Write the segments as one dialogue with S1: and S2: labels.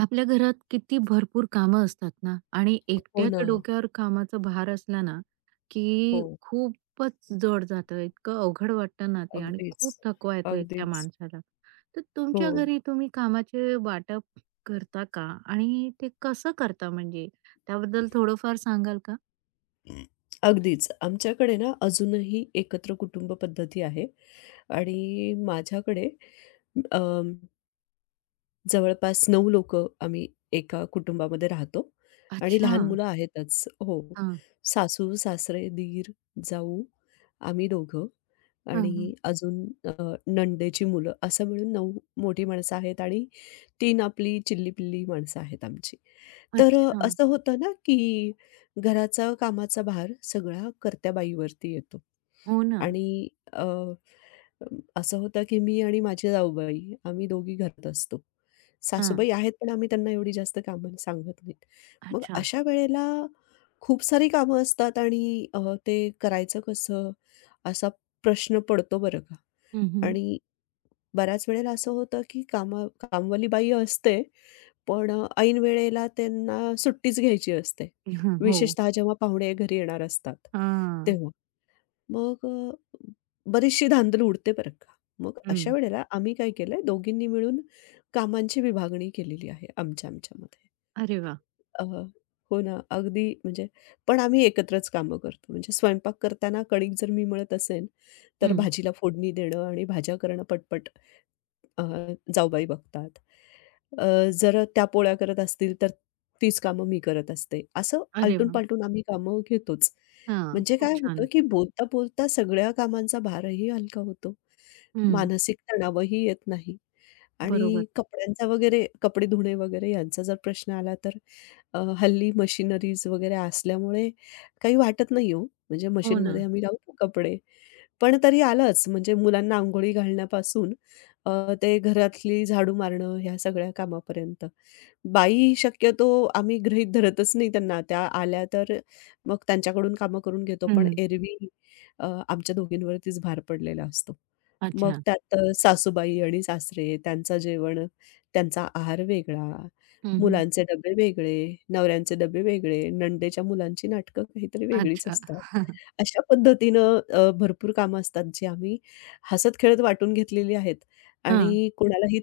S1: आपल्या घरात किती भरपूर कामं असतात ना, आणि
S2: हो ना.
S1: एकट्याच्या डोक्यावर कामाचा भार असला ना
S2: हो.
S1: की खूपच जड जातं, इतकं अवघड वाटतं ना ते, आणि
S2: अगदीच,
S1: खूप थकवा येतो एकट्या
S2: अगदीच.
S1: माणसाला. तर
S2: हो.
S1: तुमच्या घरी तुम्ही कामाचे वाटप करता का, आणि ते कसं करता, म्हणजे त्याबद्दल थोडंफार सांगाल का?
S2: हं. अगदीच. आमच्याकडे ना अजूनही एकत्र कुटुंब पद्धती आहे आणि माझ्याकडे अ जवळपास 9 लोक आम्ही एका कुटुंबामध्ये राहतो आणि
S1: अच्छा.
S2: लहान मुलं आहेतच. हो.
S1: हां
S2: सासू, सासरे, दीर, जाऊ, आम्ही दोघं
S1: हां हां.
S2: आणि अजून अ, नणंदेची मुलं असं मिळून 9 मोठी माणसं आहेत आणि 3 आपली चिल्ली-पिल्ली माणसं आहेत आमची. तर
S1: अच्छा.
S2: असं होतं ना, की घराचा कामाचा भार सगळा कर्त्या बाईवरती येतो
S1: हो ना.
S2: आणि अ, अम, असं होतं, की मी आणि माझी जाऊबाई आम्ही दोघी घरात असतो.
S1: हां.
S2: सासूबाई आहेत, पण आम्ही त्यांना एवढी जास्त कामं सांगत नाहीत. मग
S1: अच्छा.
S2: अशा वेळेला खूप सारी कामं असतात आणि ते करायचं कसं? असा प्रश्न पडतो बरं का.
S1: हम्म, हम्म.
S2: आणि बऱ्याच वेळेला असं होतं, की कामवाली बाई असते, पण ऐन वेळेला त्यांना सुट्टीच घ्यायची असते.
S1: हो.
S2: विशेषतः जेव्हा पाहुणे घरी येणार असतात,
S1: हां.
S2: तेव्हा. मग बरीचशी धांदल उडते बरं का. मग अशा
S1: हम्म.
S2: वेळेला आम्ही काय केलंय दोघींनी मिळून कामांची विभागणी केलेली आहे आमच्यामध्ये.
S1: अरे वा.
S2: अ, हो ना, अगदी म्हणजे पण आम्ही एकत्रच कामं करतो. म्हणजे स्वयंपाक करताना कणिक जर मी मळत असेन, तर
S1: हम्म.
S2: भाजीला फोडणी देणं आणि भाज्या करणं पटपट. अ, जाऊबाई बघतात. अ, जर त्या पोळ्या करत असतील, तर तीच कामं मी करत असते. असं
S1: अरे वा.
S2: आलटून-पालटून आम्ही कामं घेतोच.
S1: हां,
S2: म्हणजे
S1: खूप
S2: काय होतं,
S1: छान.
S2: की बोलता-बोलता सगळ्या कामांचा भारही हलका होतो.
S1: हं,
S2: मानसिक तणावही येत नाही आणि
S1: बरोबर.
S2: कपड्यांचा वगैरे कपडे धुणे वगैरे यांचा जर प्रश्न आला, तर हल्ली मशिनरीज वगैरे असल्यामुळे काही वाटत नाही हो. म्हणजे
S1: हो ना.
S2: मशीनमध्ये आम्ही लावतो कपडे. पण तरी आलंच म्हणजे मुलांना अंघोळी घालण्यापासून ते घरातली झाडू मारणं ह्या सगळ्या कामापर्यंत. बाई शक्यतो आम्ही गृहीत धरतच नाही त्यांना. त्या आल्या तर मग त्यांच्याकडून कामं करून घेतो. पण
S1: हं.
S2: एरवी आमच्या दोघींवरतीच भार पडलेला असतो. मग
S1: अच्छा.
S2: त्यात सासूबाई आणि सासरे, त्यांचं जेवण, त्यांचा आहार वेगळा,
S1: हं, हं.
S2: मुलांचे डबे वेगळे, नवऱ्यांचे डबे वेगळे, नणंदेच्या मुलांची नाटकं काहीतरी वेगळीच
S1: अच्छा.
S2: असतात. अशा पद्धतीनं भरपूर कामं असतात, जी आम्ही हसत-खेळत वाटून घेतलेली आहेत.
S1: हां.
S2: आणि कोणालाही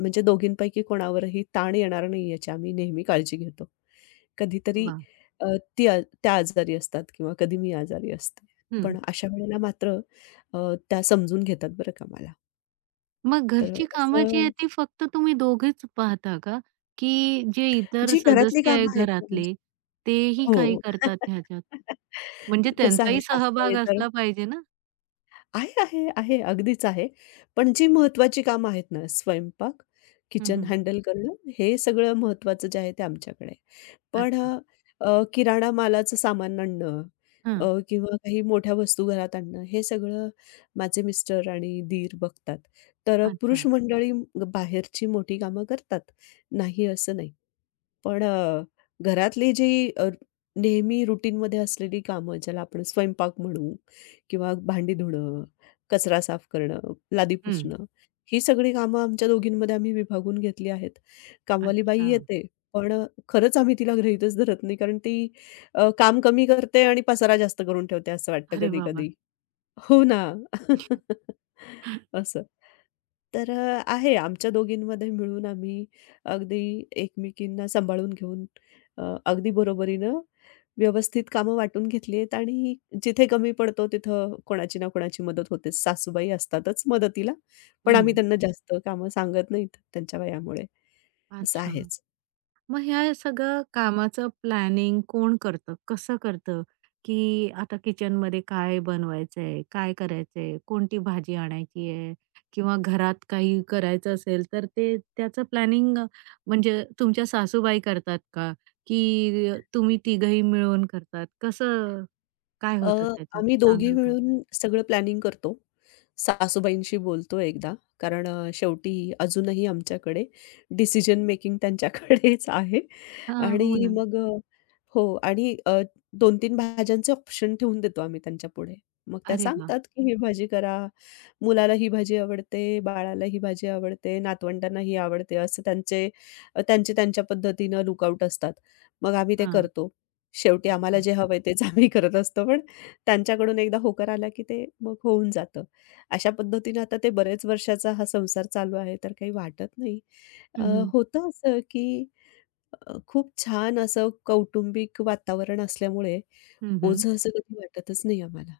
S2: म्हणजे दोघींपैकी कोणावरही ताण येणार नाही याची आम्ही नेहमी काळजी घेतो. कधीतरी
S1: वाह!
S2: अ, त्या आजारी असतात किंवा कधी मी आजारी असते.
S1: हं.
S2: पण अशा वेळेला मात्र अ, त्या समजून घेतात बरं का मला.
S1: मग
S2: तर
S1: घरची कामं जी
S2: असं
S1: आहेत ती फक्त तुम्ही दोघेच पाहता का? की जे इतर
S2: जी घरातली
S1: सदस्य आहे
S2: कामं आहेत ना म्हणजे
S1: घरातले, तेही काही
S2: हो.
S1: करतात ह्याच्यात? म्हणजे
S2: कसं आहे
S1: त्यांचाही सहभाग
S2: सासरे तर
S1: असला पाहिजे ना?
S2: आहे, आहे, आहे. अगदीच आहे. पण जी महत्त्वाची कामं आहेत ना, स्वयंपाक,
S1: हं,
S2: किचन
S1: हं.
S2: हँडल करणं, हे सगळं महत्त्वाचं जे आहे ते आमच्याकडे आहे. पण
S1: अच्छा.
S2: अ, अ, किराणा मालाचं सामान आणणं
S1: हां.
S2: किंवा काही मोठ्या वस्तू घरात आणणं, हे सगळं माझे मिस्टर आणि दीर बघतात. तर
S1: अच्छा.
S2: पुरुष मंडळी बाहेरची मोठी कामं करतात, नाही असं नाही. पण घरातली जी अ, नेहमी रुटीनमध्ये असलेली कामं, ज्याला आपण स्वयंपाक म्हणू किंवा भांडी धुणं, कचरा साफ करणं, लादी
S1: हं.
S2: पुसणं, ही सगळी कामं आमच्या दोघींमध्ये आम्ही विभागून घेतली आहेत. कामवाली बाई
S1: अच्छा.
S2: येते, पण खरंच आम्ही तिला गृहीतच धरत नाही, कारण ती काम कमी करते आणि पसारा जास्त करून ठेवते असं वाटतं
S1: अरे वाह, वाह!
S2: कधी-कधी. हो ना. असं. तर आहे आमच्या दोघींमध्ये मिळून आम्ही अगदी एकमेकींना सांभाळून घेऊन अगदी बरोबरीनं व्यवस्थित कामं वाटून घेतली आहेत आणि जिथे कमी पडतो तिथं कोणाची ना कोणाची मदत होते, सासूबाई असतातच मदतीला, पण आम्ही त्यांना जास्त कामं सांगत नाहीत त्यांच्या वयामुळे, असं
S1: अच्छा.
S2: आहेच.
S1: मग ह्या सगळं कामाचं प्लॅनिंग कोण करतं? कसं करतं? की आता किचनमध्ये काय बनवायचंय? काय करायचंय? कोणती भाजी आणायची आहे? किंवा घरात काही करायचं असेल तर ते त्याचं प्लॅनिंग, म्हणजे तुमच्या सासूबाई करतात का? की तुम्ही तिघंही मिळून करतात? कसं काय
S2: अ,
S1: होतं त्याच्यात
S2: आम्ही दोघी
S1: सांगाल का?
S2: मिळून सगळं प्लॅनिंग करतो. सासूबाईंशी बोलतो एकदा, कारण शेवटी अजूनही आमच्याकडे डिसिजन मेकिंग त्यांच्याकडेच आहे
S1: हां, हो
S2: आणि
S1: ना.
S2: मग हो आणि 2-3 भाज्यांचे ऑप्शन ठेवून देतो आम्ही त्यांच्यापुढे. मग त्या
S1: अरे वाह!
S2: सांगतात, की "ही भाजी करा." मुलाला ही भाजी आवडते, बाळाला ही भाजी आवडते, नातवंडांना ही आवडते, असे त्यांचे त्यांचे त्यांच्या पद्धतीनं लूकआउट असतात. मग आम्ही ते
S1: हां,
S2: करतो. शेवटी आम्हाला
S1: अच्छा.
S2: जे हवंय तेच आम्ही करत असतो पण त्यांच्याकडून एकदा होकार आला, की ते मग होऊन जातं. अशा पद्धतीने आता ते बरेच वर्षाचा हा संसार चालू आहे, तर काही वाटत नाही.
S1: हं,
S2: अ,
S1: हं.
S2: होतं असं, की खूप छान असं कौटुंबिक वातावरण असल्यामुळे ओझं असं कधी वाटतच नाही आम्हाला.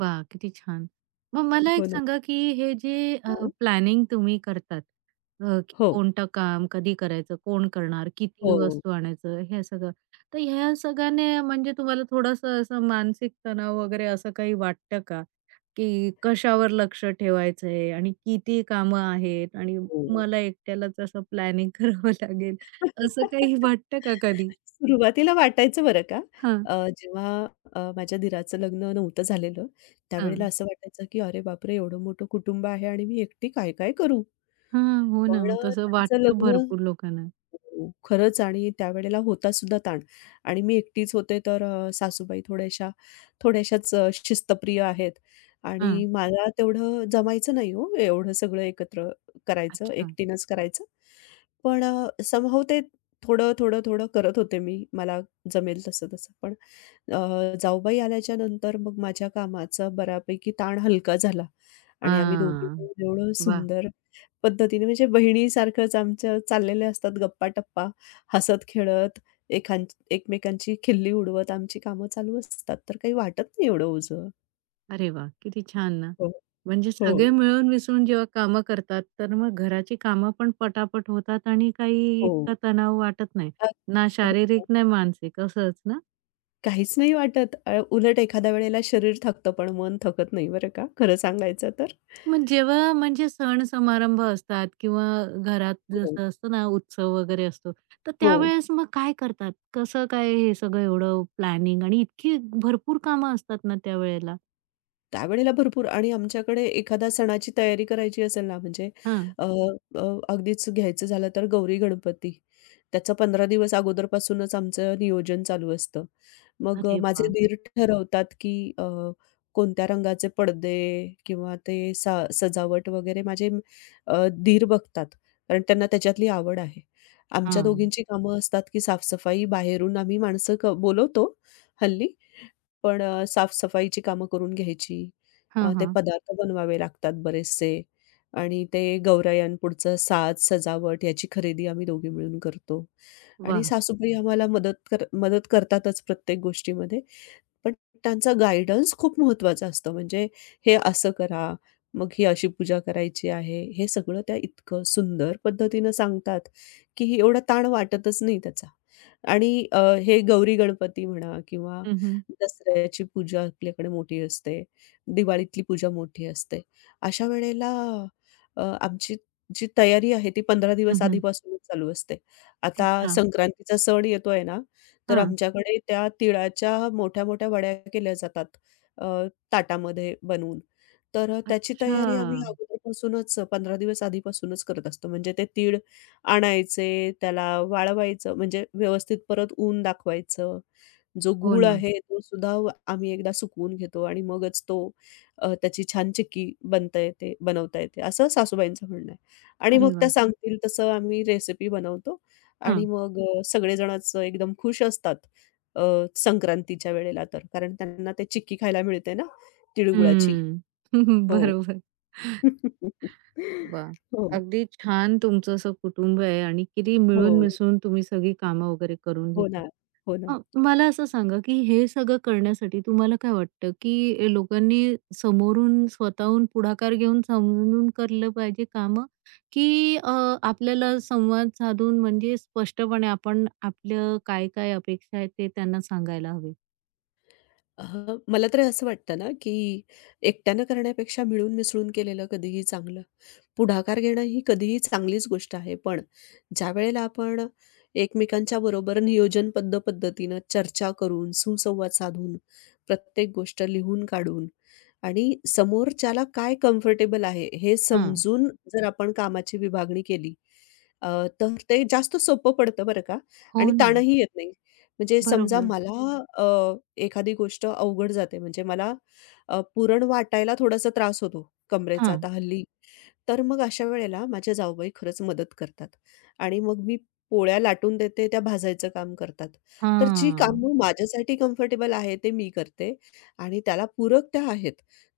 S1: वा, किती छान. मग मला
S2: हो
S1: एक
S2: ना.
S1: सांगा, की हे जे
S2: हां.
S1: प्लॅनिंग तुम्ही करतात, की
S2: हो,
S1: कोणतं काम कधी करायचं, कोण करणार, किती
S2: हो,
S1: वस्तू आणायचं, हे सगळं. तर ह्या सगळ्याने म्हणजे तुम्हाला थोडंसं असं मानसिक तणाव वगैरे असं काही वाटतं का? की कशावर लक्ष ठेवायचं आहे आणि किती कामं आहेत, आणि
S2: हो.
S1: मला एकट्यालाच असं प्लॅनिंग करावं लागेल, असं काही वाटतं का कधी?
S2: सुरुवातीला वाटायचं बरं का.
S1: हां,
S2: जेव्हा माझ्या दीराचं लग्न नव्हतं झालेलं, त्यावेळेला
S1: हां.
S2: असं वाटायचं, की "अरे बापरे! एवढं मोठं कुटुंब आहे आणि मी एकटी काय-काय करू?"
S1: हां, हो ना.
S2: पण
S1: तसं
S2: त्यांचं
S1: वाटतं
S2: लग्न
S1: भरपूर लोकांना.
S2: हो, खरंच आणि त्यावेळेला होता सुद्धा ताण आणि मी एकटीच होते तर सासूबाई थोड्याशाच शिस्तप्रिय आहेत आणि
S1: हां,
S2: मला तेवढं जमायचं नाही हो, एवढं सगळं एकत्र करायचं,
S1: अच्छा.
S2: एकटीनंच करायचं. पण ते थोडं करत होते मी. मला जमेल तसं-तसं पण जाऊबाई आल्याच्या नंतर मग माझ्या कामाचा बऱ्यापैकी ताण हलका झाला आणि आम्ही दोघी
S1: हां.
S2: मिळून एवढं
S1: वा,
S2: सुंदर पद्धतीने म्हणजे बहिणीसारखंच आमच्या चाललेल्या असतात गप्पा-टप्पा, हसत-खेळत, एखां एकमेकांची खिल्ली उडवत आमची कामं चालू असतात. तर काही वाटत नाही एवढं ओझं.
S1: अरे वा, किती छान ना.
S2: हो,
S1: म्हणजे
S2: हो.
S1: सगळे मिळून मिसळून जेव्हा कामं करतात, तर मग घराची कामं पण पटापट होतात आणि काही
S2: हो.
S1: इतका तणाव वाटत नाही.
S2: अ,
S1: ना
S2: हो,
S1: शारीरिक,
S2: हो.
S1: ना मानसिक असंच ना?
S2: काहीच नाही वाटत. उलट एखाद्या वेळेला शरीर थकतं, पण मन थकत नाही बरं का, खरं सांगायचं तर.
S1: मग जेव्हा म्हणजे सण समारंभ असतात, किंवा घरात
S2: हो,
S1: जसं असतं ना, उत्सव वगैरे असतो, तर
S2: हो.
S1: त्यावेळेस मग काय करतात? कसं काय हे सगळं एवढं प्लॅनिंग, आणि इतकी भरपूर कामं असतात ना त्यावेळेला?
S2: त्यावेळेला भरपूर आणि आमच्याकडे एखाद्या सणाची तयारी करायची असेल ना, म्हणजे
S1: हां.
S2: अ, अ, अगदीच घ्यायचं झालं तर गौरी गणपती, त्याचं 15 दिवस अगोदरपासूनच आमचं नियोजन चालू असतं. मग
S1: अरे
S2: माझे
S1: वाह!
S2: दीर ठरवतात की कोणत्या रंगाचे पडदे किंवा ते सा सजावट वगैरे माझे दीर बघतात, कारण त्यांना त्याच्यातली आवड आहे. आमच्या
S1: हां.
S2: दोघींची कामं असतात की साफसफाई बाहेरून आम्ही माणसं बोलवतो हल्ली. पण साफ-सफाईची कामं करून घ्यायची.
S1: हां,
S2: ते
S1: हां.
S2: पदार्थ बनवावे लागतात बरेचसे आणि ते गौरायांपुढचं साज, सजावट याची खरेदी आम्ही दोघे मिळून करतो आणि
S1: वाह!
S2: सासूबाई आम्हाला मदत करतातच प्रत्येक गोष्टीमध्ये. पण त्यांचा गाईडन्स खूप महत्त्वाचा असतो. म्हणजे हे असं करा, मग ही अशी पूजा करायची आहे. हे सगळं त्या इतकं सुंदर पद्धतीनं सांगतात, की एवढा ताण वाटतच नाही त्याचा. आणि हे गौरी-गणपती म्हणा किंवा
S1: हं, हं.
S2: दसऱ्याची पूजा आपल्याकडे मोठी असते. दिवाळीतली पूजा मोठी असते. अशा वेळेला आमची जी तयारी आहे ती 15 दिवस आधीपासूनच चालू असते. आता
S1: अच्छा.
S2: संक्रांतीचा सण येतोय ना, तर
S1: हां.
S2: आमच्याकडे त्या तिळाच्या मोठ्या-मोठ्या वड्या केल्या जातात अ, ताटामध्ये बनवून. तर त्याची तयारी आम्ही
S1: अच्छा.
S2: अगोदरपासूनच 15 दिवस आधीपासूनच करत असतो. म्हणजे ते तीळ आणायचे, त्याला वाळवायचं म्हणजे व्यवस्थित परत ऊन दाखवायचं. जो
S1: हो
S2: गूळ
S1: ना.
S2: आहे तो सुद्धा आम्ही एकदा सुकवून घेतो आणि मगच तो त्याची छान बनवता येते, असं सासूबाईंचं म्हणणं आहे. आणि
S1: अरे
S2: मग त्या
S1: वाह!
S2: सांगतील तसं आम्ही रेसिपी बनवतो आणि
S1: हां.
S2: मग सगळेजणच एकदम खुश असतात अ, संक्रांतीच्या वेळेला तर. कारण त्यांना ते चिक्की खायला मिळते ना तिळगुळाची.
S1: हं.
S2: हो.
S1: बरोबर. वाह!
S2: हो,
S1: अगदी छान तुमचं असं कुटुंब आहे, आणि किती मिळून
S2: हो.
S1: मिसळून तुम्ही सगळी कामं वगैरे करून
S2: हो
S1: घेता.
S2: ना, हो ना.
S1: अ, मला असं सांगा, की हे सगळं करण्यासाठी तुम्हाला काय वाटतं, की लोकांनी समोरून स्वतःहून पुढाकार घेऊन समजून केलं पाहिजे कामं, की आपल्याला संवाद साधून म्हणजे स्पष्टपणे आपण आपलं काय-काय अपेक्षा आहे ते त्यांना सांगायला हवे?
S2: हां, मला तर असं वाटतं ना, की एकट्यानं करण्यापेक्षा मिळून मिसळून केलेलं कधीही चांगलं. पुढाकार घेणं ही कधीही चांगलीच गोष्ट आहे. पण ज्यावेळेला आपण एकमेकांच्या बरोबर नियोजनबद्ध पद्धतीनं चर्चा करून, सुसंवाद साधून, प्रत्येक गोष्ट लिहून काढून आणि समोरच्याला काय कम्फर्टेबल आहे हे
S1: हां.
S2: समजून जर आपण कामाची विभागणी केली, अ, तर ते जास्त सोपं पडतं बरं का
S1: हो
S2: आणि
S1: ना.
S2: ताणही येत नाही. म्हणजे समजा
S1: बरोबर.
S2: मला अ, एखादी गोष्ट अवघड जाते म्हणजे मला पुरण वाटायला थोडासा त्रास होतो, कमरेचा.
S1: हां.
S2: आता हल्ली तर मग अशा वेळेला माझ्या जाऊबाई खरंच मदत करतात आणि मग मी पोळ्या लाटून देते, त्या भाजायचं काम करतात. तर जी
S1: हां.
S2: कामं माझ्यासाठी कम्फर्टेबल आहे ते मी करते आणि त्याला पूरक त्या आहेत,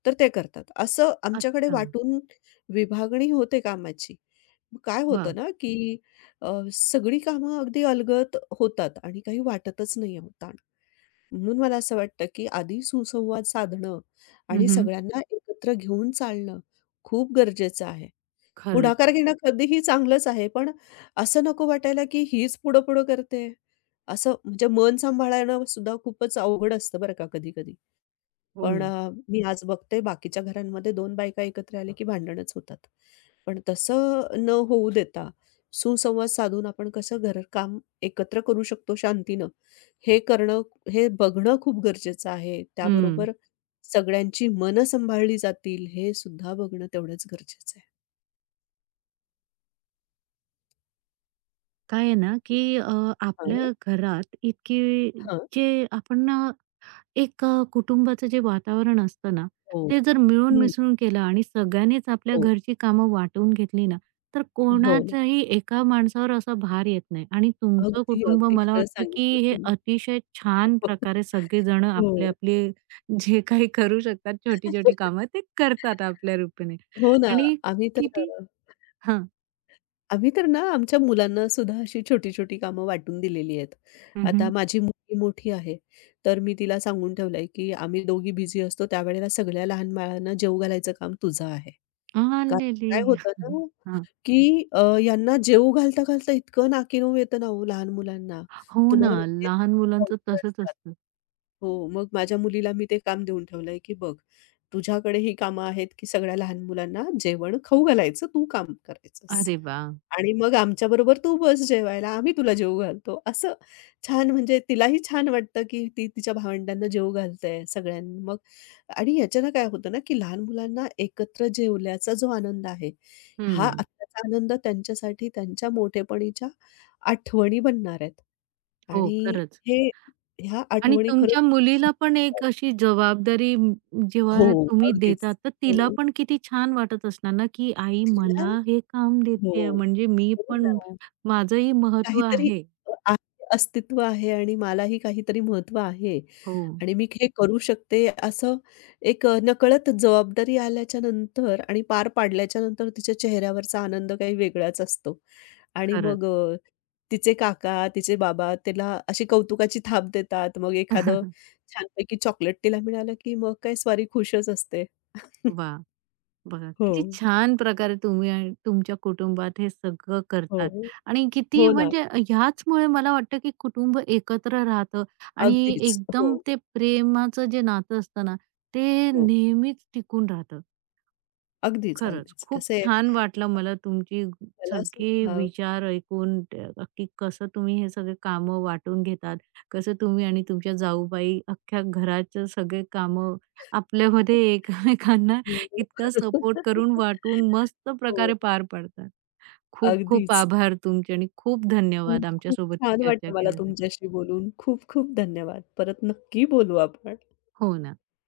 S2: तर ते करतात. असं आमच्याकडे
S1: अच्छा.
S2: वाटून विभागणी होते कामाची. मग काय होतं
S1: वाह!
S2: ना, की सगळी कामं अगदी अलगद होतात आणि काही वाटतच नाही आहे ताण. म्हणून मला असं वाटतं, की आधी सुसंवाद साधणं
S1: हं,
S2: आणि
S1: हं.
S2: सगळ्यांना एकत्र घेऊन चालणं खूप गरजेचं आहे.
S1: खरंच.
S2: पुढाकार घेणं कधीही चांगलंच आहे, पण असं नको वाटायला, की हीच पुढं-पुढं करते. असं म्हणजे मन सांभाळणं सुद्धा खूपच अवघड असतं बरं का कधी-कधी.
S1: हो
S2: पण
S1: ना.
S2: मी आज बघते बाकीच्या घरांमध्ये दोन बायका एकत्र आल्या, की भांडणच होतात. पण तसं न होऊ देता सुसंवाद साधून आपण कसं घरकाम एकत्र करू शकतो शांतीनं, हे करणं हे बघणं खूप गरजेचं आहे.
S1: हं.
S2: त्याबरोबर सगळ्यांची मनं सांभाळली जातील हे सुद्धा बघणं तेवढंच गरजेचं आहे.
S1: काय आहे ना, की आपल्या घरात इतकी
S2: हो.
S1: जे आपण ना एक कुटुंबाचं जे वातावरण असतं ना,
S2: हो.
S1: ते जर मिळून
S2: हं.
S1: मिसळून केलं आणि सगळ्यांनीच आपल्या
S2: हो.
S1: घरची कामं वाटून घेतली ना, तर
S2: हो ना.
S1: कोणाच्याही एका माणसावर असा भार येत नाही, आणि तुमचं
S2: अगदी,
S1: कुटुंब
S2: अगदी
S1: मला
S2: खरं
S1: वाटतं, की
S2: सांगितलं
S1: हे
S2: तुम्ही.
S1: अतिशय छान प्रकारे सगळेजण आपले
S2: हो.
S1: आपले जे काही करू शकतात छोटी-छोटी कामं ते करतात आपल्या रूपाने,
S2: हो हो ना.
S1: आणि
S2: आम्ही तर
S1: किती
S2: अ,
S1: हां.
S2: आम्ही तर ना आमच्या मुलांना सुद्धा अशी छोटी-छोटी कामं वाटून दिलेली आहेत.
S1: हं,
S2: आता
S1: हं.
S2: माझी मुलगी मोठी आहे, तर मी तिला सांगून ठेवलंय, की आम्ही दोघी बिझी असतो त्यावेळेला सगळ्या लहान बाळांना जेवू घालायचं काम तुझं आहे. कारण
S1: आलेली.
S2: काय होतं ना की यांना जेवू घालता-घालता इतकं नाकीनऊ येतं ना हो लहान मुलांना.
S1: हो ना,
S2: तुम्हाला माहिती आहे
S1: लहान
S2: खूप
S1: मुलांचं
S2: अवघड
S1: तसंच
S2: असतात.
S1: असतं.
S2: हो, मग माझ्या मुलीला मी ते काम देऊन ठेवलंय, की बघ तुझ्याकडे ही कामं आहेत, की सगळ्या लहान मुलांना जेवण खाऊ घालायचं, तू काम करायचंस.
S1: अरे वाह!
S2: आणि मग आमच्याबरोबर तू बस जेवायला, आम्ही तुला जेवू घालतो. असं छान म्हणजे तिलाही छान वाटतं, की ती तिच्या भावंडांना जेवू घालते सगळ्यांना. मग आणि याच्यानं काय होतं ना, की लहान मुलांना एकत्र जेवल्याचा जो आनंद आहे, हा
S1: हं.
S2: आत्ताचा आनंद त्यांच्यासाठी त्यांच्या मोठेपणीच्या आठवणी बनणार आहेत.
S1: हो,
S2: आणि
S1: खरंच.
S2: हे ह्या
S1: आणि
S2: आठवणी खरंच
S1: तुमच्या
S2: खूप
S1: मुलीला
S2: सुंदर
S1: पण
S2: असतात.
S1: एक अशी जबाबदारी
S2: हो,
S1: जेव्हा तुम्ही
S2: अगदीच.
S1: देता, तर तिला
S2: हो.
S1: पण किती छान वाटत असणार ना, की आई
S2: तिला
S1: मला हे काम
S2: हो.
S1: देतेय, म्हणजे मी
S2: हो
S1: पण
S2: ना.
S1: माझंही महत्व
S2: काहीतरी
S1: आहे.
S2: आहे, अस्तित्व आहे आणि मलाही काहीतरी महत्त्व आहे
S1: हो,
S2: आणि मी हे करू शकते असं एक नकळत जबाबदारी आल्याच्या नंतर आणि पार पाडल्याच्या नंतर तिच्या चेहऱ्यावरचा आनंद काही वेगळाच असतो आणि
S1: खरंच.
S2: मग तिचे काका, तिचे बाबा तिला अशी कौतुकाची थाप देतात. मग एखादं छानपैकी चॉकलेट तिला मिळालं, की मग काय स्वारी खुशच असते.
S1: वाह! बघा
S2: हो,
S1: किती छान प्रकारे तुम्ही आणि तुमच्या कुटुंबात हे सगळं करतात,
S2: हो.
S1: आणि किती
S2: हो ना.
S1: म्हणजे ह्याचमुळे मला वाटतं, की कुटुंब एकत्र राहतं आणि
S2: अगदीच. हो,
S1: एकदम ते प्रेमाचं जे नातं असतं ना, ते
S2: हो.
S1: नेहमीच टिकून राहतं.
S2: अगदीच,
S1: खरंच
S2: अगदीच.
S1: खूप
S2: कसं आहे,
S1: छान वाटलं मला तुमची
S2: मला
S1: सगळे
S2: सुद्धा
S1: विचार ऐकून की कसं तुम्ही हे सगळे कामं वाटून घेतात, कसं तुम्ही आणि तुमच्या जाऊबाई अख्ख्या घराचे सगळे कामं आपल्यामध्ये एकमेकांना
S2: हो, हो.
S1: इतका सपोर्ट करून वाटून मस्त
S2: हो,
S1: प्रकारे पार पाडतात. खूप खूप
S2: अगदीच.
S1: आभार तुमचे, आणि खूप
S2: खूप
S1: धन्यवाद
S2: खूप
S1: आमच्यासोबत ही
S2: छान
S1: चर्चा
S2: वाटलं मला
S1: केल्यासाठी.
S2: तुमच्याशी बोलून. खूप खूप धन्यवाद. परत नक्की बोलू आपण.
S1: हो ना.